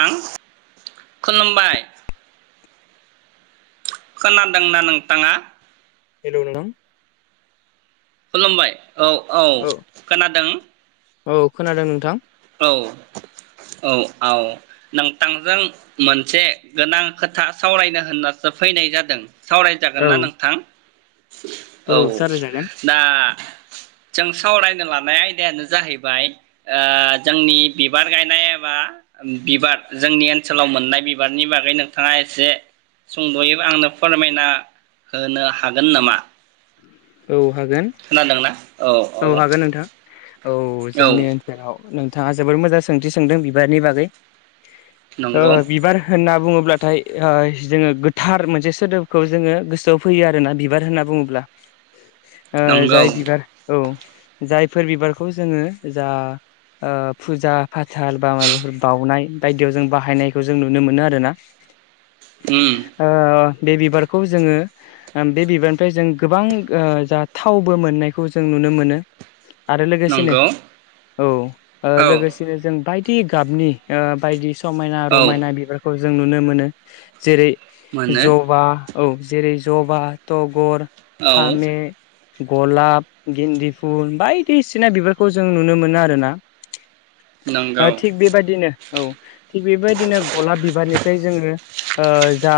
आं खुलुमबाय खोनादोंना नोंथाङा हेलौ नोंथां खुलुमबाय औ औ खोनादों। औ खोनादों नोंथां औ औ आव नोंथांजों मोनसे गोनां खोथा सावरायनो होननासो फैनाय जादों। औ सावरायजागोनना नोंथां‌। औ दा जों सावरायनो लानाय आयदायानो जाहैबाय ओ जोंनि बिबार गायनाय एबा बिबार जोंनि ओनसोलाव मोननाय बिबारनि बागै नोंथाङा एसे सुंद'यै आंनो फोरमायना होनो हागोन नामा? औ हागोन खोनादोंना औ औ हागोन नोंथां औ जोंनि ओनसोलाव नोंथाङा जोबोर मोजां सोंथि सोंदों बिबारनि बागै ओ नंगौ बिबार होनना बुङो। ब्लाथाय ओ जोङो गोथार मोनसे सोदोबखौ जोङो गोसोआव फैयो आरोना बिबार होनना बुङोब्ला ओ नंगौ जाय बिबार ओं जायफोर बिबारखौ जोङो जा ओ फुजा फाथाल बा माबाफोर बाउनाय बायदियाव जों बाहायनायखौ जों नुनो मोनो आरोना उम ओ बे बिबारखौ जोङो बे बिबारनिफ्राय जों गोबां ओ जा थावबो मोननायखौ जों नुनो मोनो। आरो लोगोसेनो नंगौ औ ओ औ लोगोसेनो जों बाय टि गाबनि ओ बायदि समायना औ रमायना बिबारखौ जों नुनो मोनो जेरै मोनो जबा औ जेरै जबा तगर औ फामे गलाब गेन्दि फुल बायदिसिना बिबारखौ जों नुनो मोनो आरो ना नंगौ ओ थिग बेबायदिनो औ थिग बेबायदिनो गलाब बिबारनि जोङो जा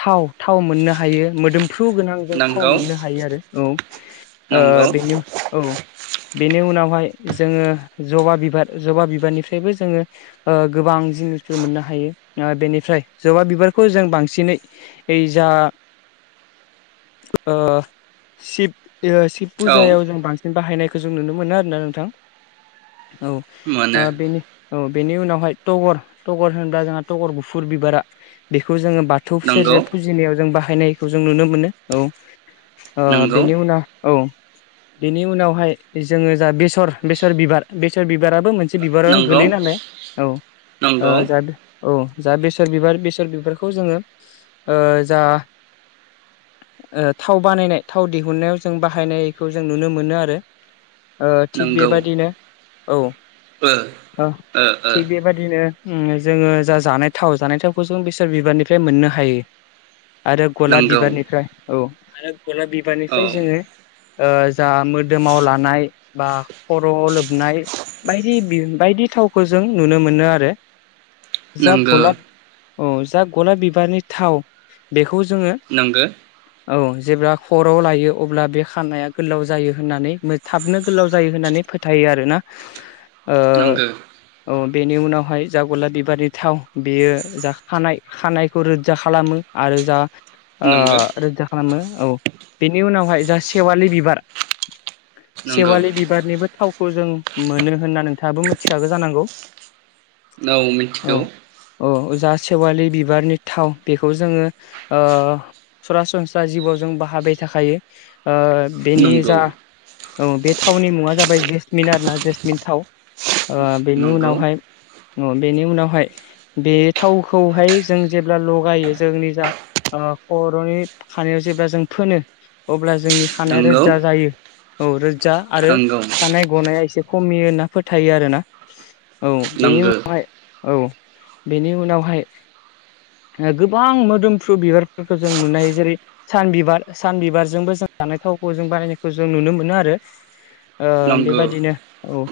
थाव थाव मोननो हायो मोदोम फ्रु गोनां जों थाव नंगौ मोननो हायो आरो नंगौ औ ओ औ बेनि उनावहाय जोङो जबा बिबार जबा बिबारनिफ्रायबो जोङो ओ गोबां जिनिसफोर मोननो हायो बेनिफ्राय जबा बिबारखौ जों बांसिनै ओ जा ओ सिब औ फुजायाव जों बांसिन बाहायनाय खौ जों नुनो मोना आरोना नोंथां औ मोनो ओ बेनि ओ बेनि उनावहाय टगर टगर होनबा जोंहा टगर गुफुर बिबारा बेखौ जोङो बाथौ नंगौ फिथेरजों फुजिनायाव जों बाहायनायखौ जों नुनो मोनो औ ओ नंगौ बेनि उनाव औ बेनि उनावहाय जोङो जा बेसर बेसर बिबार बेसर बिबार बिबाराबो मोनसे बिबारावनो नंगौ गोलैयो नालाय औ नंगौ ओ जा औ जा बेसर बिबार बेसर बिबारखौ जोङो ओ जा ओ थाव बानायनाय थाव दिहुननायाव जों बाहायनाय खौ जों नुनो मोनो आरो ओ थिग नंगौ बेबादिनो औ ओ औ ओ ओ थिग बेबादिनो उम जोङो जा जानाय थाव जानाय थावखौ जों बिसोर बिबारनिफ्राय मोननो हायो। आरो गलाब नंगौ बिबारनिफ्राय औ आरो गलाब औ बिबारनिफ्राय जोङो ओ जा मोदोमाव लानाय बा खर'आव लोबनाय बायदि बि बायदि थावखौ जों नुनो मोनो आरो जा नोंगो गलाब औ जा गलाब बिबारनि थाव बेखौ जोङो नंगो औ जेब्ला खर'आव लायो अब्ला बे खानाया गोलाव जायो होननानै थाबनो गोलाव जायो होननानै फोथायो आरोना ओ नंगौ औ बेनि उनावहाय जा गला बिबारि थाव बेयो जा खानाय खानायखौ रोजा खालामो आरो जा नोंगो रोजा खालामो औ बेनि उनावहाय जासि खेववलि बिबार नोंगौ सेवालि बिबारनिबो थावखौ जों मोनो होनना नोंथाङाबो मिथिखागौ जानांगौ औ मिथिगौ औ औ जा सेवालि बिबारनि थाव बेखौ जोंङो सरासनस्रा जिबआव जों बाहाबाय थाखायो ओ बेनि नंगौ जा औ बे थावनि मुंङा जाबाय जेसमिन आरो ना जेसमिन थाव बेनि नंगौ उनावहाय अ बेनि उनावहाय बे थावखौहाय जों जेब्ला लगायो जोंनि जा खर'नि खानायाव जेब्ला जों फोनो अब्ला जोंनि खानाया नंगौ रोजा जायो औ जा आरो नंगौ थानाय गनाया एसे खमि ना फोथायो आरो ना औ बेनि नंगो उनावहाय औ बेनि उनावहाय गोबां मोदोमफ्रु बिबारफोरखौ जों नुनाय जेरै सान बिबार सान बिबारजोंबो जों जानाय थावखौ जों बानायनायखौ जों नुनो मोनो आरो नंगौ बेबायदिनो औ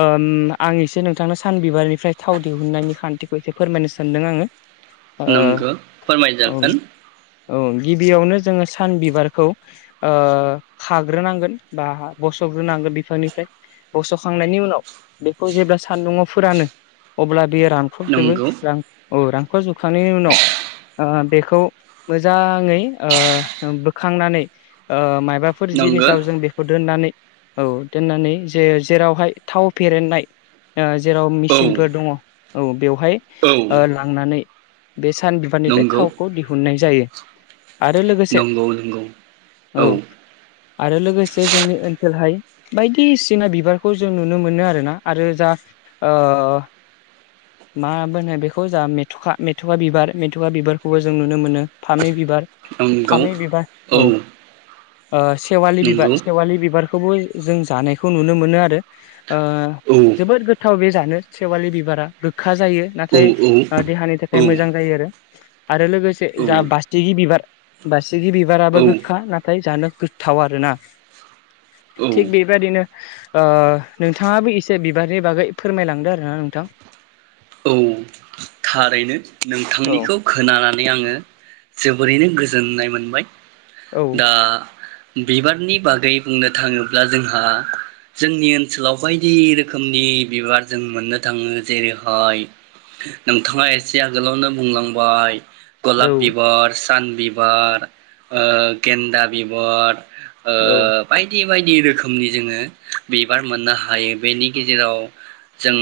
आं एसे नोंथांनो सानबिबारनिफ्राय थाव दिहुननायनि खान्थिखौ एसे फोरमायनो सानदों आंङो नंगौ फोरमायजागोन औ गिबियावनो जोंङो सान बिबारखौ खाग्रोनांगोन बा बसग्रोनांगोन बिफांनिफ्राय बसखांनायनि उनाव बेखौ जेब्ला सान्दुंङआव फोरानो अब्ला दै रानक्रबजोबो नंगौ स्रां औ रां न जुखांनायनि उनाव बेखौ मोजांङै बोखांनानै ओ मा माबाफोर नंगो जिनिसाव जों बेखौ दोननानै औ दोननानै जे जेरावहाय थाव फेरेननाय ओ जेराव औ मेसिनफोर दङ औ बेवहाय औ ओ लांनानै बे सान बिबारनिफ्राय नंगौ थावखौ दिहुननाय जायो। आरो लोगोसे नंगौ नंगौ। औ आरो लोगोसे जोंनि ओनसोलहाय बायदिसिना बिबारखौ जों नुनो मोनो आरोना आरो जा ओ मा होनो बेखौ जा मेथ'खा मेथ'खा बिबार मेथ'खाा बिबारखौबो जों नुनो मोनो फामि बिबार नंगौ फामि बिबार औ ओ सेवालि बिबार नंगौ सेवलि बिबार बे खौबो जों जानायखौ नुनो मोनो आरो ओ औ जोबोद गोथाव बे जानो सेेवालि बिबारा गो खा जायो औ नाथाय देहानि थाखाय मोजां जायो आरो आरो लोगोसे जा बास्टिगि बिबार बा स्टिगि औ बिबाराबो गोखा ना फ जानो गोथाव आरोना औ थिग बेबाददिनो ओ नोंथाङाबो एसे बिबारनि बागै फोरमायलांदो आरोना नोंथां। औ थारैनो औ नोंथांनिखौ खोनानानै आङो जोबोरैनो गोजोननाय मोनबाय औ दा बिबारनि बागै बुंनो थाङोब्ला जोंहा जोंनि ओनसोलाव बायदि रोखोमनि बिबार जों मोननो थाङो जेरैहाय नोंथाङा एसे आगोलावनो बुंलांबाय गलाप औ बिबार सान बिबार ओ गेन्दा बिबार ओ औ बायदि बे बायदि रोखोमनि जोङो बिबार मोननो हायो बेनि गेजेराव जों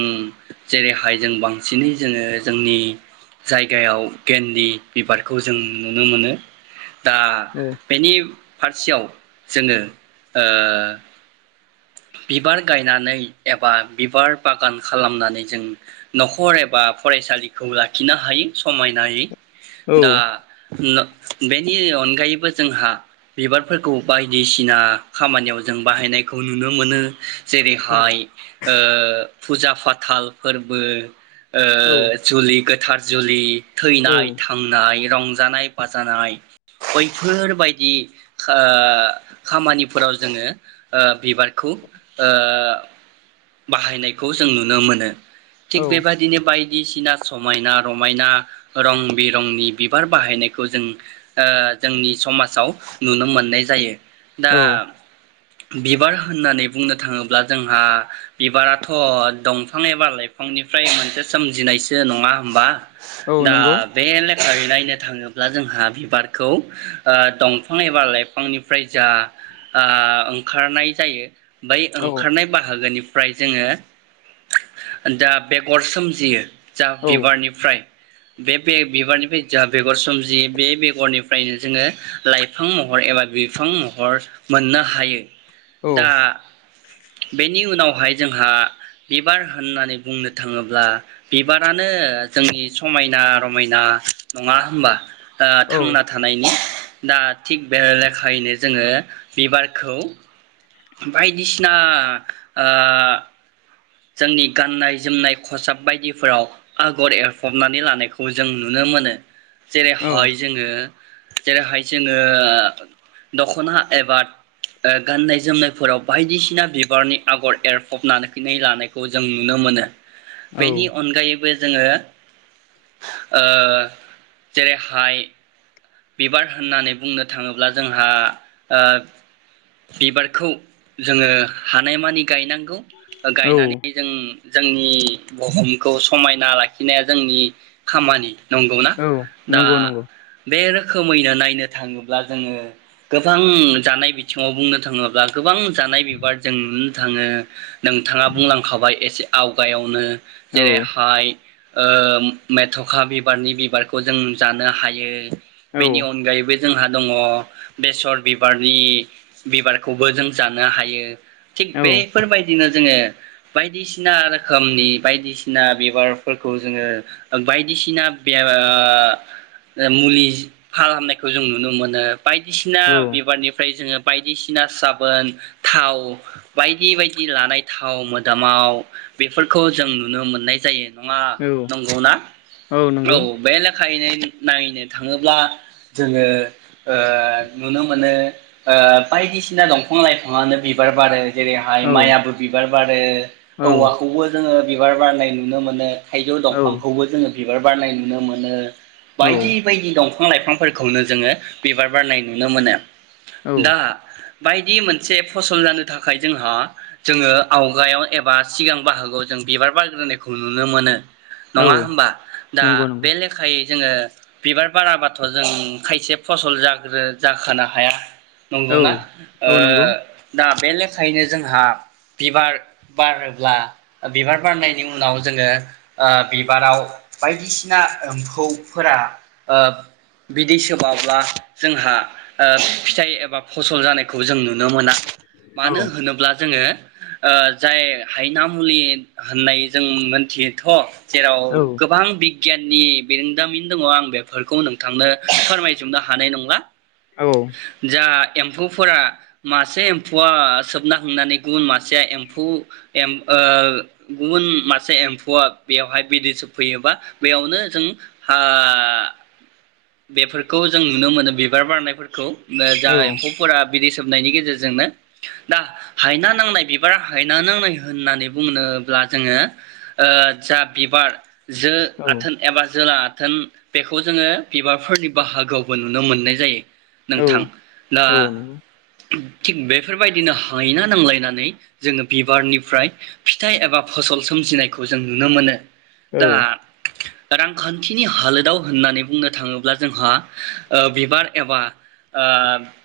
जेरैहाय जों बांसिनै जोङो जोंनि जायगायाव गन्दि बिबारखौ जों नुनो मोनो दा बेनि फारसेयाव जोङो ओ बिबार गायनानै एबा बिबार बागान खालामनानै जों न'खर एबा फरायसालिखौ लाखिनो हायो समायनायै औ दा न बेनि अनगायैबो जोंहा बिबारफोरखौ बायदिसिना खामानियाव जों बाहायनायखौ नुनो मोनो जेरैहाय ओ फुजा फाथाल फोरबो औ ओ जुलि थारजुलि औ थैनाय थांनाय रंजानाय बाजानाय बैफोरबायदि खो खामानिफोराव जोङो ओ बिबारखौ ओ बाहायनायखौ जों नुनो मोनो। थिक औ बेबादिनो बाय बायदिसिना समायना रमायना रं बिरंनि बिबार बाहायनायखौ जों ओ जोंनि समाजाव नुनो मोननाय जायो। दा औ बिबार होननानै बुंनो थाङोब्ला जोंहा बिबाराथ' दंफां एबा लाइफांनिफ्राय मोनसे सोमजिनायसो नङा होमबा? औ दा नंगौ बेले ओरै नायनो थाङोब्ला जोंहा बिबारखौ ओ दंफां एबा लाइफांनिफ्राय जा ओ ओं ओंखारनाय जायो। बै औ ओंखारनाय बाहागोनि फ्राय जोङो दा बेगर सोमजियो। जा औ बिबारनिफ्राय बे बे बिबारनिफ्राय ज बेगर सोमजियो बे बेगरनिफ्रायनो जोङो लाइफां महर एबा बिफां महर मोननो हायो। औ दा बेनि उनाव बेवहाय जोंहा बिबार होननानै बुंनो थाङोब्ला बिबारानो जोंनि समायना रमायना नङा होमबा? ओ औ थांना थानायनि दा थिग बे लेखायैनो जोङो बिबारखौ बायदिसिना ओ जोंनि गाननाय जोमनाय खसाब बायदिफोराव आगर एरफबनानै लानायखौ जों नुनो मोनो। औ जेरैहाय जोङो जेरैहाय जोङो दख'ना एबा गाननाय जोमनायफोराव बायदिसिना बिबारनि आगर एरफबनानै लानाय खौ जों नुनो मोनो। बेनि औ अनगायैबो जोङो ओ जेरैहाय बिबार होननानै बुंनो थाङोब्ला जोंहा ओ बिबारखौ जोङो हानायमानि गायनांगौ औ गायनानै जों जोंनि बुहुमखौ समायना लाखिनाया जोंनि खामानि नंगौना औ दा नंगौ नंगौ बे रोखोमैनो नायनो थाङोब्ला जोङो गोबां जानाय बिथिङाव बुंनो थाङोब्ला गोबां जानाय बिबारजों थाङो नोंथाङा बुंलांखाबाय एसे आवगायावनो। औ जेरै हाइ ओ मेथ'खा बिबारनि बिबारखौ जों जानो हायो। औ बेनि अनगायैबो जोंहा दङ बेसर बिबारनि बिबारखौबो जों जानो हायो थिग औ बेफोरबायदिनो जोङो बायदिसिना रोखोमनि बायदिसिना बिबारफोरखौ जोङो बायदिसिना मुलि फाहामनायखौ जों नुनो मोनो बायदिसिना बिबारनिफ्राय जोङो बायदिसिना साबोन थाव बायदि बायदि लानाय थाव मोदामाव बेफोरखौ जों नुनो मोननाय जायो नङा औ नंगौ ना औ बे लेखायैनो नायनो थाङोब्ला जोङो ओ नुनो मोनो ओ बायदिसिना दंफां लाइफाङानो बिबार बारो जेरैहाय औ माइयाबो बिबार बारो औ औवाखौबो जोङो बिबार बारनाय नुनो मोनो थाइजौ औ दंफांखौबो जोङो बिबार बारनाय नुनो मोनो बायदि दंफां लाइफांफोरखौनो जोङो बिबार बारनाय नुनो मोनो औ दा बायदि मोनसे फसल जानो थाखाय जोंहा जोङो आवगायाव एबा सिगां बाहागोआव जों बिबार बारग्रोनायखौ नुनो मोनो औ नङा होमबा दा नंगौ नंगौ बे लेखायै जोङो बिबार बाराबाथ' जों खायसे फसल जाग्रो जाखोनो हाया औ नंगौना ओ औ नंगौ दा बे लेखायैनो जोंहा ओ बिदि सोमावब्ला जोंहा फिथाइ एबा फसल जानायखौ जों नु नुनो मोना औ औ मानो होनोब्ला जोङो ओ जाय हायना मुलि होननाय जों मोनथियो थ' जेराव औ गोबां बि बिगियाननि बिरदोंमिन दंङ आं बे ओरखौ नोंथांनो फोरमायजोबनो हानाय नंला जा एम्फौफोरा मासे एम्फौआ सोबना थांनानै गुबुन मासेया एम्फौ ओ गुबुन मासे एम्फौआ बेवहाय बिदै सोबफैयोबा बेयावनो जों ओ बेफोरखौ औ जा एम्फौफोरा बिदि सोमनायनि गेजेरजोंनो दा हायना नांनाय बिबारा हायना नांनाय होननानै बुंनोब्ला जोङो ओ जा बिबार जो आथोन एबा जोला आ थोन बेखौ जोङो बिबारफोरनि बाहागोआवबो नुनो मोननाय जायो। नोंथां दा औ नंगौ बेफोरबायदिनो हायना नांलायनानै जोङो बिबारनिफ्राय फिथाइ एबा फसल सोमजिनायखौ जों नुनो मोनो। औ दा रांखान्थिनि हालोदाव होननानै बुंनो थाङोब्ला जोंहा ओ बिबार एबा ओ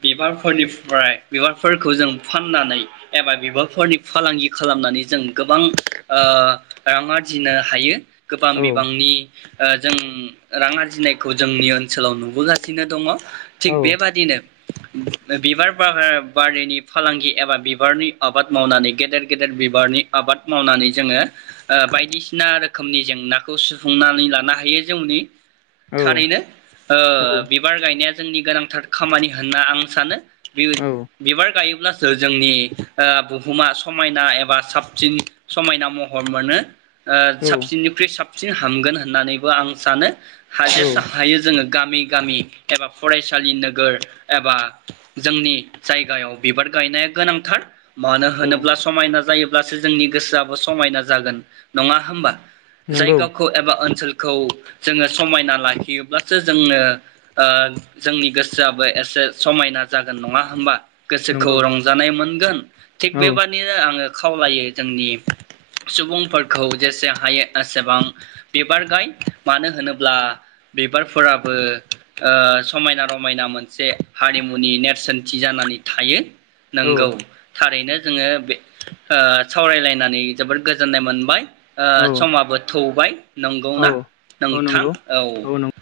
बिबारफोरनिफ्राय बिबारफोरखौ जों फाननानै एबा बिबारफोरनि फालांगि खालामनानै जों गोबां ओ रां आरजिनो हायो। गोबां बिबांनि ओ जों रां आरजिनाय खौ जोंनि ओनसोलाव नुबोगासिनो दङ थिग बेबादिनो बिबार बा-बारिनि फालांगि एबा बिबारनि आबाद मावनानै गेदेर गेदेर बिबारनि आबाद मावनानै जोङो ओ बायदिसिना रोखोमनि जेंनाखौ सुफुंनानै लानो हायो जोंनि औ थारैनो ओ बिबार गायनाया जोंनि गोनांथार खामानि होनना आं सानो। बि-बिबार गायोब्ला जोंनि ओ बुहुमा समायना एबा साबसिन समायना महर मोनो। ओ औ औ साबसिननिखुइ साब हामगोन होननानैबो आं सानो। [unintelligible] औ हायो जोङो गामि गामि एबा फरायसालि नोगोर एबा जोंनि जायगायाव बिबार गायनाया गोनांथार। मानो होनोब्ला औ समायना जायो ब्लासो जोंनि गोसोआबो समायना जागोन नङा होमबा? नंगौ जायगाखौ एबा ओनसोल खौ जोङो समायना लाखियोब्लासो जोंनो ओ जोंनि गोसोआबो एसे समायना जागोन नङा होमबा? गोसोखौ नंगौ रंजानाय मोन [unintelligible] औ थिग बेबादिनो आङो खावलायो जोंनि सुबुंफोरखौ जेसे हायो एसेबां बिबार गाय मानो होनो ब्ला बिबारफोराबो ओ समायना रमायना मोनसे हारिमुनि नेरसोनथि जानानै थायो। औ नोंगौ थारैनो। जोङो सावरायलायनानै जोबोद गोजोननाय मोनबाय। ओ औ समाबो थौ बाइ। नंगौ ना नों। औ थां नंगौ औ।